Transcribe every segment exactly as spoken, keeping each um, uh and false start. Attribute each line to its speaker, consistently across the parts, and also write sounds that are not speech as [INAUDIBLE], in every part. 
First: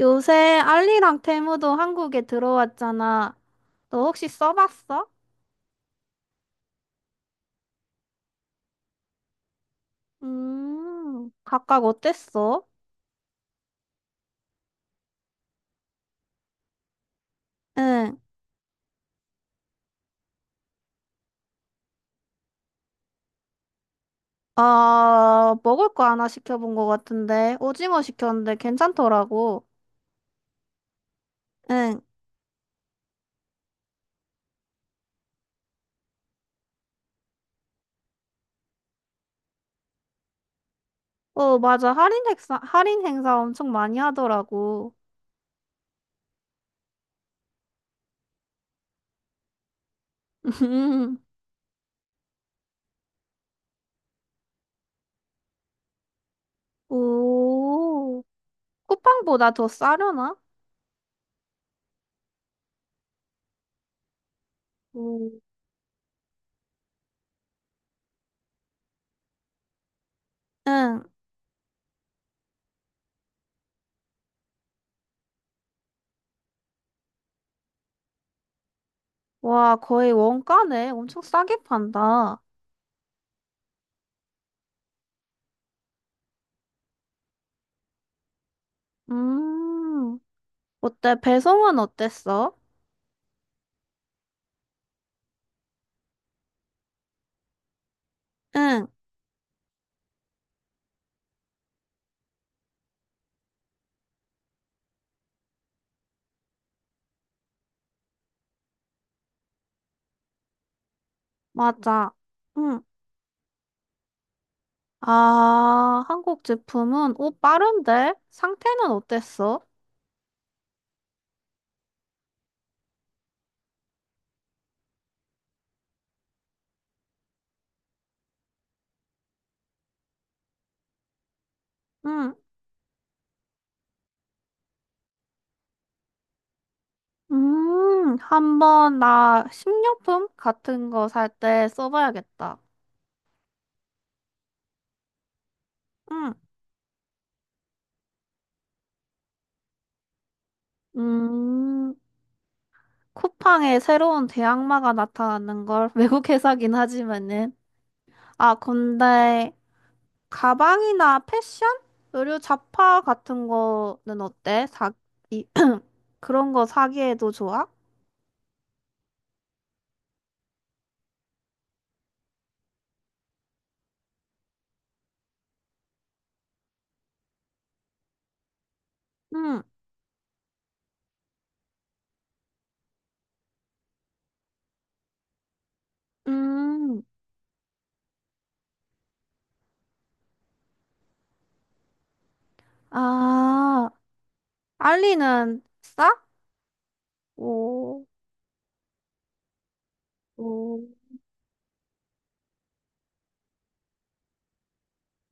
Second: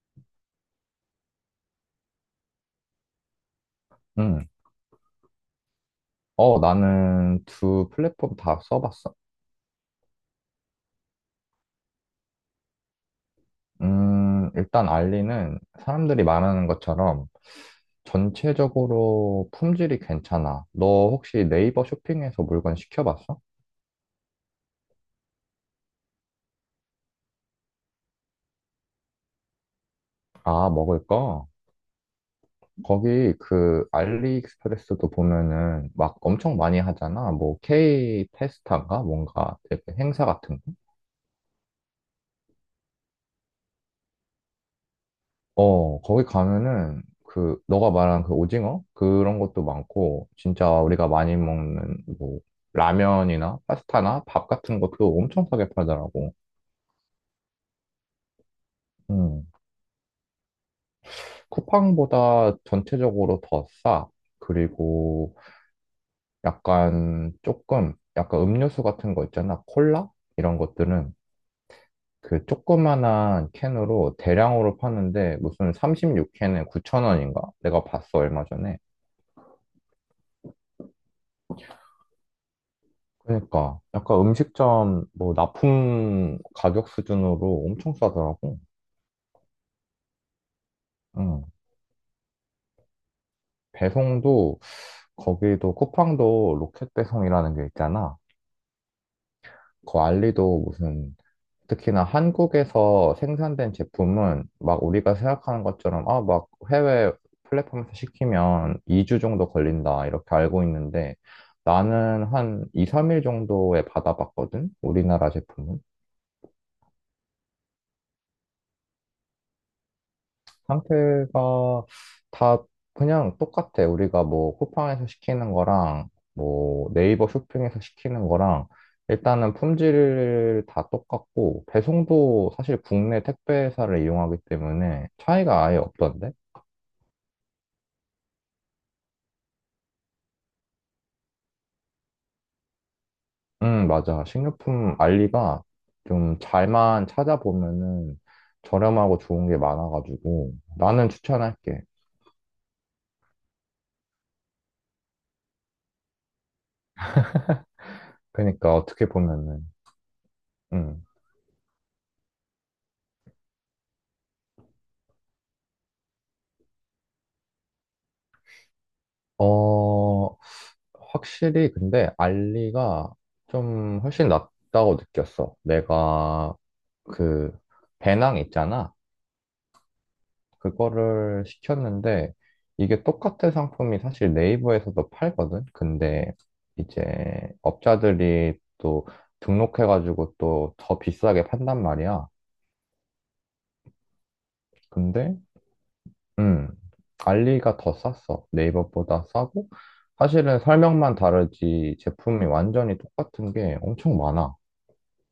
Speaker 1: 요새 알리랑 테무도 한국에 들어왔잖아. 너 혹시
Speaker 2: 음.
Speaker 1: 써봤어?
Speaker 2: 어, 나는 두 플랫폼 다 써봤어.
Speaker 1: 음, 각각 어땠어?
Speaker 2: 음, 일단 알리는 사람들이 말하는 것처럼
Speaker 1: 응.
Speaker 2: 전체적으로 품질이 괜찮아. 너 혹시 네이버 쇼핑에서 물건 시켜봤어?
Speaker 1: 아, 먹을 거 하나 시켜본 거 같은데. 오징어 시켰는데 괜찮더라고.
Speaker 2: 아, 먹을 거?
Speaker 1: 응.
Speaker 2: 거기 그 알리익스프레스도 보면은 막 엄청 많이 하잖아. 뭐 K 테스타인가 뭔가 되게 행사 같은 거.
Speaker 1: 어, 맞아. 할인 행사, 할인 행사 엄청 많이 하더라고.
Speaker 2: 어, 거기 가면은 그 너가 말한 그 오징어 그런 것도 많고 진짜 우리가
Speaker 1: [LAUGHS]
Speaker 2: 많이 먹는 뭐 라면이나 파스타나 밥 같은 것도 엄청 싸게 팔더라고.
Speaker 1: 오,
Speaker 2: 음.
Speaker 1: 쿠팡보다 더 싸려나?
Speaker 2: 쿠팡보다 전체적으로 더 싸. 그리고
Speaker 1: 오.
Speaker 2: 약간 조금 약간 음료수 같은 거 있잖아. 콜라 이런
Speaker 1: 응.
Speaker 2: 것들은 그 조그만한 캔으로 대량으로 파는데 무슨 삼십육 캔에 구천 원인가? 내가 봤어 얼마 전에.
Speaker 1: 와, 거의 원가네. 엄청 싸게 판다.
Speaker 2: 그러니까 약간 음식점 뭐 납품 가격 수준으로 엄청 싸더라고.
Speaker 1: 음. 어때?
Speaker 2: 응.
Speaker 1: 배송은 어땠어?
Speaker 2: 배송도 거기도 쿠팡도 로켓 배송이라는 게 있잖아.
Speaker 1: 응,
Speaker 2: 그 알리도 무슨 특히나 한국에서 생산된 제품은 막 우리가 생각하는 것처럼 아 막 해외 플랫폼에서 시키면 이 주 정도 걸린다 이렇게 알고 있는데
Speaker 1: 맞아.
Speaker 2: 나는 한
Speaker 1: 응.
Speaker 2: 이, 삼 일 정도에 받아봤거든. 우리나라 제품은.
Speaker 1: 아, 한국 제품은, 오, 빠른데? 상태는 어땠어?
Speaker 2: 상태가 다 그냥 똑같아. 우리가 뭐 쿠팡에서 시키는 거랑 뭐 네이버 쇼핑에서 시키는 거랑 일단은 품질 다 똑같고
Speaker 1: 응.
Speaker 2: 배송도 사실 국내 택배 회사를 이용하기 때문에 차이가 아예 없던데?
Speaker 1: 음, 한번 나 식료품 같은 거 살 때 써봐야겠다.
Speaker 2: 음, 맞아. 식료품 알리가
Speaker 1: 응.
Speaker 2: 좀 잘만 찾아보면은 저렴하고 좋은 게 많아가지고 나는 추천할게.
Speaker 1: 음, 쿠팡에 새로운 대항마가 나타나는 걸 [LAUGHS] 외국 회사긴 하지만은. 아,
Speaker 2: 그러니까 어떻게
Speaker 1: 근데
Speaker 2: 보면은 음.
Speaker 1: 가방이나 패션? 의류 잡화 같은 거는 어때? 사, 이, 그런 거 사기에도 좋아?
Speaker 2: 어, 확실히 근데 알리가 좀 훨씬 낫다고 느꼈어. 내가 그 배낭 있잖아.
Speaker 1: 응.
Speaker 2: 그거를 시켰는데 이게 똑같은 상품이 사실 네이버에서도 팔거든. 근데
Speaker 1: 음.
Speaker 2: 이제 업자들이 또 등록해가지고 또 더 비싸게 판단 말이야.
Speaker 1: 아,
Speaker 2: 근데
Speaker 1: 알리는 싸?
Speaker 2: 음 알리가 더
Speaker 1: 오,
Speaker 2: 쌌어. 네이버보다 싸고 사실은
Speaker 1: 오,
Speaker 2: 설명만 다르지 제품이 완전히 똑같은 게 엄청 많아.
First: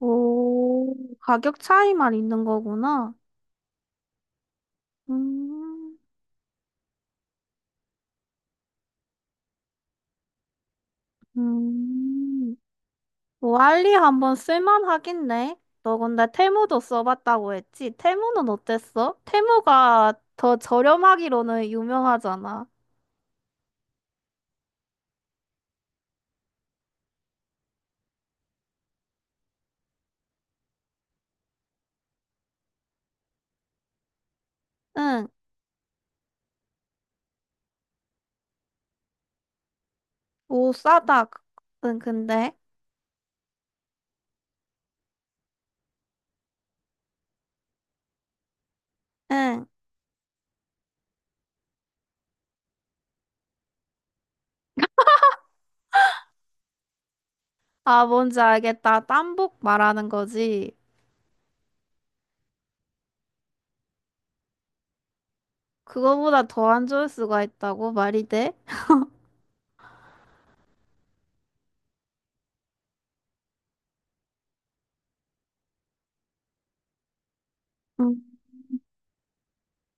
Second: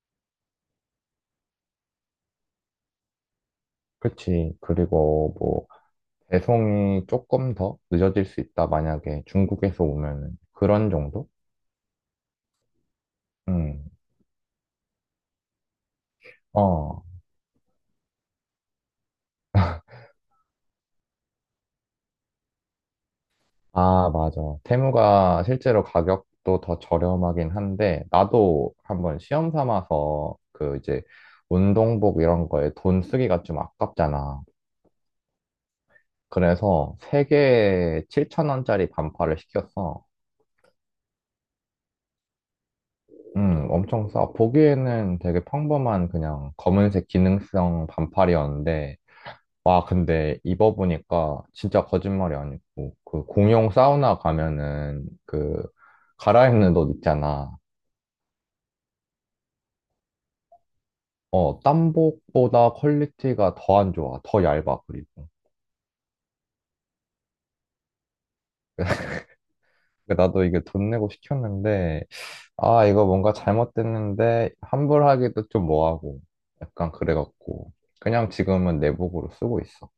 Speaker 1: 오. 가격 차이만 있는 거구나.
Speaker 2: 그치. 그리고 뭐,
Speaker 1: 음,
Speaker 2: 배송이 조금 더 늦어질 수 있다. 만약에 중국에서 오면은. 그런 정도?
Speaker 1: 음. 뭐,
Speaker 2: 응.
Speaker 1: 알리 한번 쓸만하겠네. 너 근데 테무도
Speaker 2: 어.
Speaker 1: 써봤다고 했지? 테무는 어땠어? 테무가 더 저렴하기로는 유명하잖아.
Speaker 2: 아, 맞아. 테무가 실제로 가격도 더 저렴하긴 한데, 나도 한번 시험 삼아서 그 이제 운동복 이런 거에 돈 쓰기가 좀 아깝잖아.
Speaker 1: 응,
Speaker 2: 그래서 세개에 칠천 원짜리 반팔을 시켰어.
Speaker 1: 오, 싸다. 그, 응, 근데.
Speaker 2: 음, 엄청 싸. 보기에는 되게 평범한 그냥 검은색 기능성 반팔이었는데,
Speaker 1: 응.
Speaker 2: 와, 근데 입어보니까 진짜 거짓말이 아니고, 그 공용 사우나 가면은 그 갈아입는 옷 있잖아.
Speaker 1: 아, 뭔지 알겠다. 땀복 말하는 거지.
Speaker 2: 어, 땀복보다 퀄리티가 더 안 좋아. 더 얇아, 그리고.
Speaker 1: 그거보다 더 안 좋을 수가 있다고 말이 돼?
Speaker 2: 그러니까 나도 이게 돈 내고 시켰는데, 아, 이거 뭔가 잘못됐는데, 환불하기도 좀 뭐하고, 약간 그래갖고, 그냥
Speaker 1: 음.
Speaker 2: 지금은 내복으로 쓰고 있어.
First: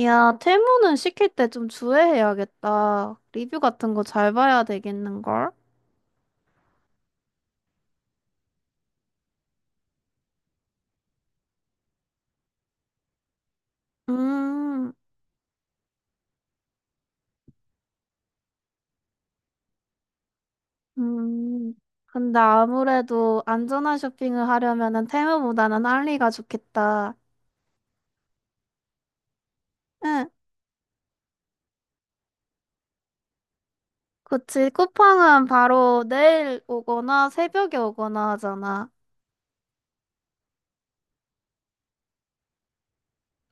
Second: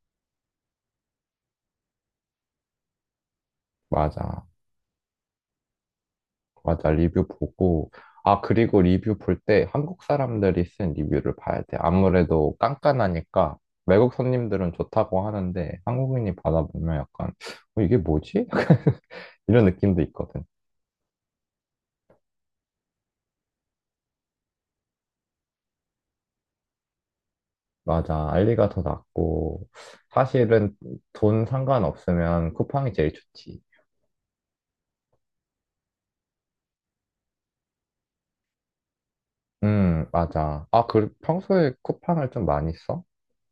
Speaker 1: 야, 테무는 시킬 때 좀 주의해야겠다. 리뷰 같은 거 잘
Speaker 2: 맞아.
Speaker 1: 봐야 되겠는걸?
Speaker 2: 맞아, 리뷰 보고. 아, 그리고 리뷰 볼 때 한국 사람들이 쓴 리뷰를 봐야 돼. 아무래도 깐깐하니까 외국 손님들은
Speaker 1: 음,
Speaker 2: 좋다고 하는데 한국인이 받아보면 약간, 어, 이게 뭐지? [LAUGHS] 이런 느낌도 있거든.
Speaker 1: 음. 근데 아무래도 안전한 쇼핑을 하려면은 테무보다는 알리가 좋겠다.
Speaker 2: 맞아, 알리가 더 낫고.
Speaker 1: 응,
Speaker 2: 사실은 돈 상관없으면 쿠팡이 제일 좋지.
Speaker 1: 그치. 쿠팡은 바로 내일 오거나 새벽에 오거나 하잖아.
Speaker 2: 음, 맞아. 아, 그 평소에 쿠팡을 좀 많이 써?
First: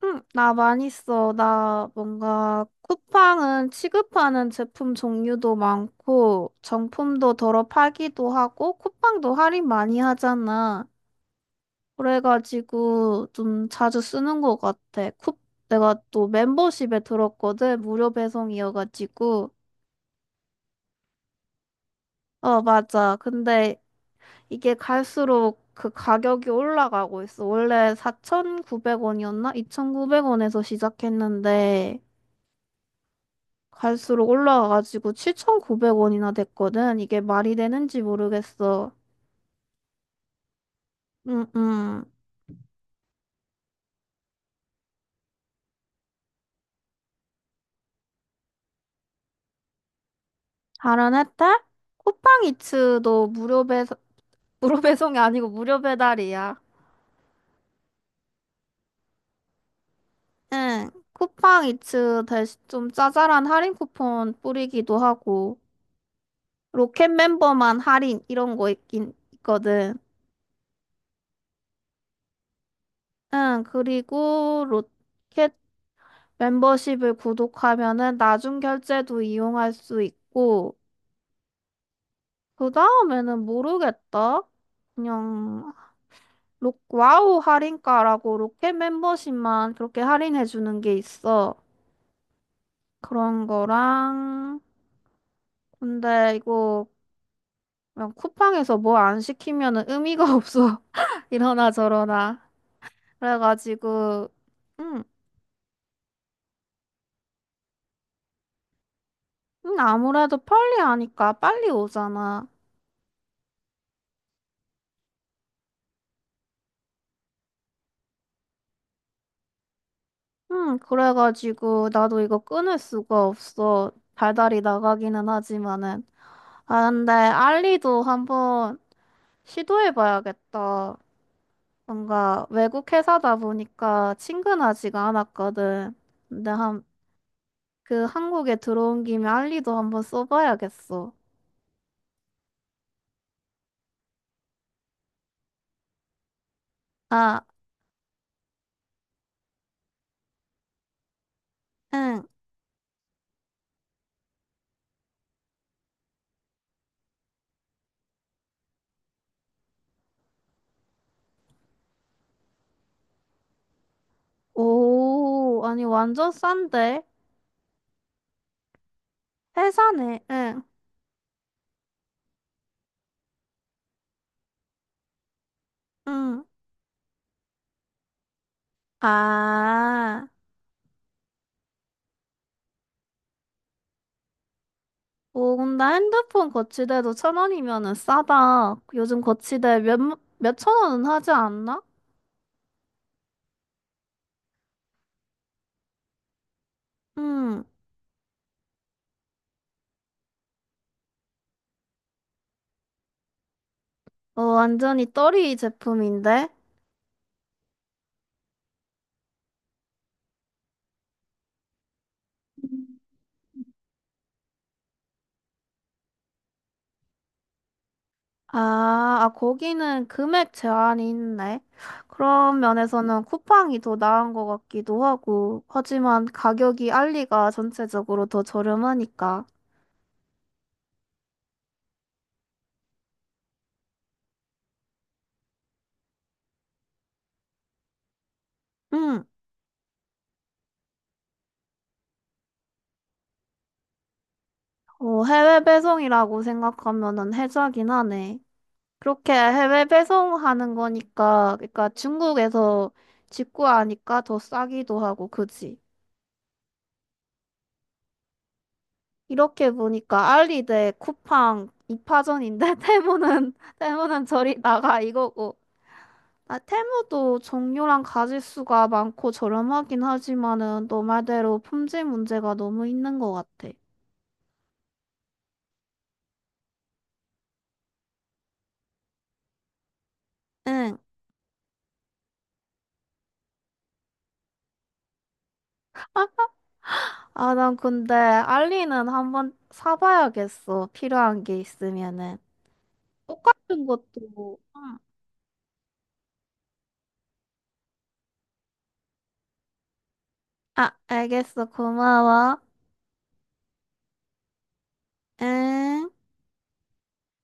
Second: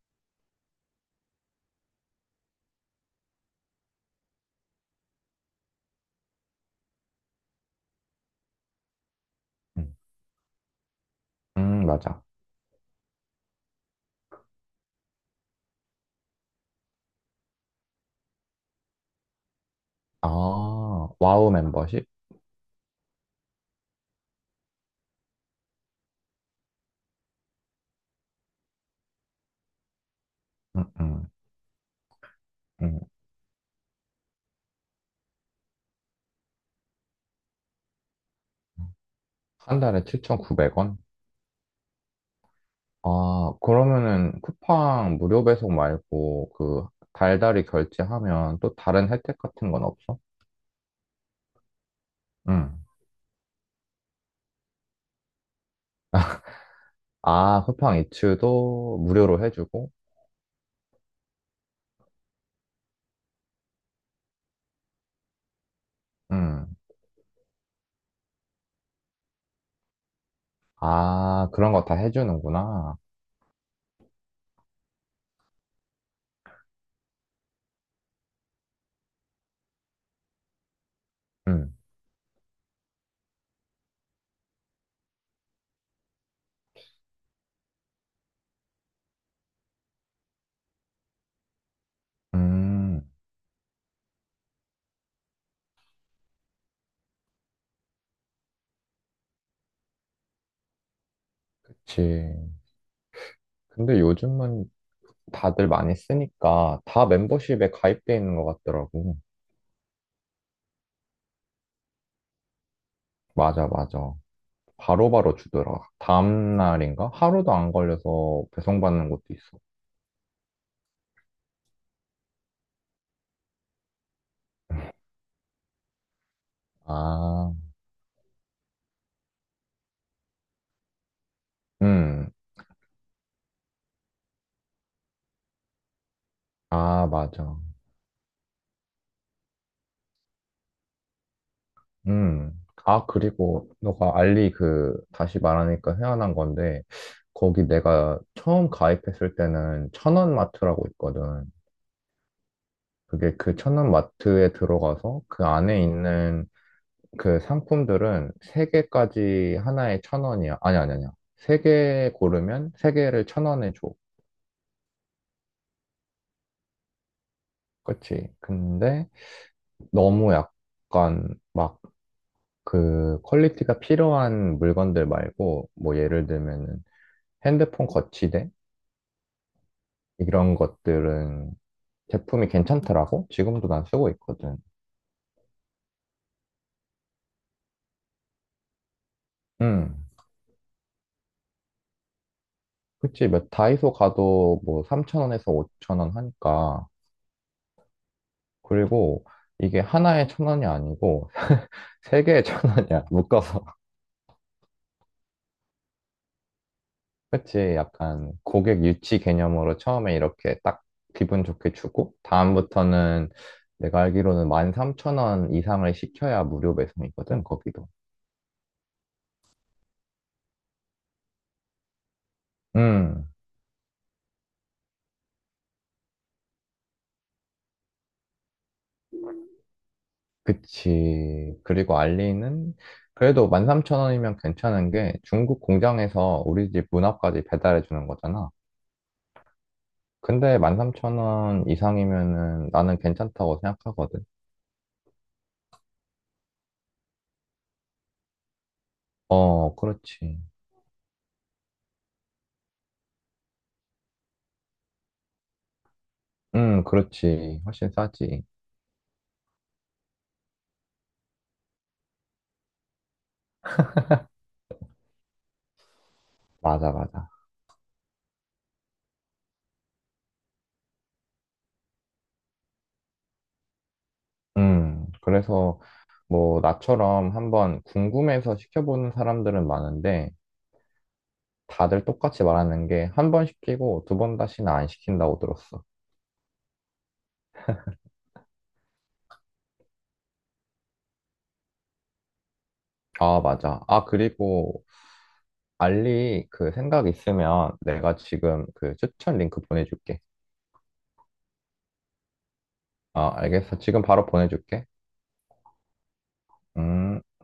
Speaker 1: 응, 나 많이 써. 나 뭔가 쿠팡은 취급하는 제품 종류도 많고, 정품도 덜어 팔기도 하고, 쿠팡도 할인
Speaker 2: 음,
Speaker 1: 많이 하잖아.
Speaker 2: 음, 맞아.
Speaker 1: 그래가지고 좀 자주 쓰는 것 같아. 쿠, 내가 또 멤버십에 들었거든. 무료 배송이어가지고.
Speaker 2: 아, 와우 멤버십?
Speaker 1: 어, 맞아. 근데 이게 갈수록 그 가격이 올라가고 있어. 원래 사천구백 원이었나? 이천구백 원에서
Speaker 2: 음, 음,
Speaker 1: 시작했는데,
Speaker 2: 음.
Speaker 1: 갈수록 올라가가지고 칠천구백 원이나 됐거든. 이게 말이 되는지 모르겠어.
Speaker 2: 한 달에 칠천구백 원?
Speaker 1: 음, 음.
Speaker 2: 아, 그러면은 쿠팡 무료 배송 말고 그 달달이 결제하면 또 다른 혜택 같은 건 없어?
Speaker 1: 다른 혜택?
Speaker 2: 응.
Speaker 1: 쿠팡이츠도 무료 배송, [LAUGHS] 무료 배송이 아니고 무료 배달이야.
Speaker 2: 아, 쿠팡 이츠도 무료로 해주고?
Speaker 1: 응. 쿠팡이츠 대신 좀 짜잘한 할인 쿠폰 뿌리기도 하고,
Speaker 2: 응.
Speaker 1: 로켓 멤버만 할인 이런 거 있긴 있거든.
Speaker 2: 아, 그런 거 다 해주는구나.
Speaker 1: 응. 그리고 로켓 멤버십을 구독하면은 나중 결제도 이용할 수 있고,
Speaker 2: 응.
Speaker 1: 그 다음에는 모르겠다. 그냥 로, 와우 할인가라고 로켓 멤버십만 그렇게 할인해 주는 게 있어.
Speaker 2: 음,
Speaker 1: 그런 거랑 근데 이거 그냥 쿠팡에서 뭐 안 시키면은 의미가 [LAUGHS] 없어. 이러나 저러나.
Speaker 2: 그치. 근데
Speaker 1: 그래가지고
Speaker 2: 요즘은
Speaker 1: 음,
Speaker 2: 다들 많이 쓰니까 다 멤버십에 가입돼 있는 것 같더라고.
Speaker 1: 음, 아무래도 빨리 하니까 빨리 오잖아.
Speaker 2: 맞아, 맞아. 바로바로 주더라. 다음 날인가? 하루도 안 걸려서 배송받는 것도 있어.
Speaker 1: 음, 그래가지고 나도 이거 끊을 수가 없어. 달달이 나가기는 하지만은. 아, 근데
Speaker 2: 아,
Speaker 1: 알리도 한번 시도해봐야겠다.
Speaker 2: 음.
Speaker 1: 뭔가 외국 회사다 보니까 친근하지가 않았거든. 근데 한,
Speaker 2: 아, 맞아.
Speaker 1: 그 한국에 들어온 김에 알리도 한번 써봐야겠어.
Speaker 2: 음. 아, 그리고 너가 알리 그 다시 말하니까 생각난 건데
Speaker 1: 아,
Speaker 2: 거기 내가 처음 가입했을 때는 천원마트라고 있거든.
Speaker 1: 응.
Speaker 2: 그게 그 천원마트에 들어가서 그 안에 있는 그 상품들은 세개까지 하나에 천원이야. 아니, 아니, 아니야. 세 개 고르면 세개를천원에 줘.
Speaker 1: 오, 아니 완전 싼데?
Speaker 2: 그치? 근데
Speaker 1: 회사네,
Speaker 2: 너무
Speaker 1: 응,
Speaker 2: 약간 막 그 퀄리티가 필요한 물건들 말고 뭐 예를
Speaker 1: 응.
Speaker 2: 들면은 핸드폰 거치대
Speaker 1: 아,
Speaker 2: 이런 것들은 제품이 괜찮더라고. 지금도 난 쓰고 있거든.
Speaker 1: 오, 근데 핸드폰 거치대도 천 원이면은 싸다. 요즘 거치대 몇,
Speaker 2: 음.
Speaker 1: 몇천 원은 하지 않나?
Speaker 2: 그치. 몇 다이소 가도 뭐 삼천 원에서 오천 원 하니까.
Speaker 1: 응.
Speaker 2: 그리고 이게 하나에 천 원이 아니고 [LAUGHS] 세 개에 천 원이야 묶어서.
Speaker 1: 어, 완전히 떨이 제품인데?
Speaker 2: [LAUGHS] 그치. 약간 고객 유치 개념으로 처음에 이렇게 딱 기분 좋게 주고 다음부터는 내가 알기로는 만 삼천 원 이상을 시켜야 무료 배송이거든, 거기도.
Speaker 1: 아, 아, 거기는 금액 제한이 있네. 그런 면에서는
Speaker 2: 음.
Speaker 1: 쿠팡이 더 나은 것 같기도 하고, 하지만 가격이 알리가 전체적으로 더 저렴하니까.
Speaker 2: 그치. 그리고 알리는 그래도 만 삼천 원이면 괜찮은 게 중국 공장에서 우리 집 문 앞까지 배달해 주는 거잖아.
Speaker 1: 응,
Speaker 2: 근데 만 삼천 원 이상이면은 나는 괜찮다고 생각하거든.
Speaker 1: 어, 해외 배송이라고 생각하면은 혜자긴 하네. 그렇게
Speaker 2: 어,
Speaker 1: 해외
Speaker 2: 그렇지.
Speaker 1: 배송하는 거니까, 그러니까 중국에서 직구하니까 더 싸기도 하고, 그지?
Speaker 2: 음, 그렇지. 훨씬 싸지.
Speaker 1: 이렇게 보니까 알리 대 쿠팡 이 파전인데, [LAUGHS] 테무는, 테무는 저리 [LAUGHS] 나가 이거고. 아,
Speaker 2: 맞아, 맞아.
Speaker 1: 테무도 종류랑 가짓수가 많고 저렴하긴 하지만은 너 말대로 품질 문제가 너무 있는 것 같아.
Speaker 2: 음, 그래서 뭐 나처럼 한번 궁금해서 시켜보는 사람들은 많은데
Speaker 1: 응.
Speaker 2: 다들 똑같이 말하는 게 한 번 시키고 두 번 다시는 안 시킨다고 들었어.
Speaker 1: 아, 난 근데 알리는 한번 사봐야겠어. 필요한 게 있으면은.
Speaker 2: 아, 맞아.
Speaker 1: 똑같은
Speaker 2: 아,
Speaker 1: 것도.
Speaker 2: 그리고
Speaker 1: 응.
Speaker 2: 알리 그 생각 있으면 내가 지금 그 추천 링크 보내줄게.
Speaker 1: 아, 알겠어. 고마워.
Speaker 2: 아, 알겠어. 지금 바로 보내줄게.
Speaker 1: 응.
Speaker 2: 음.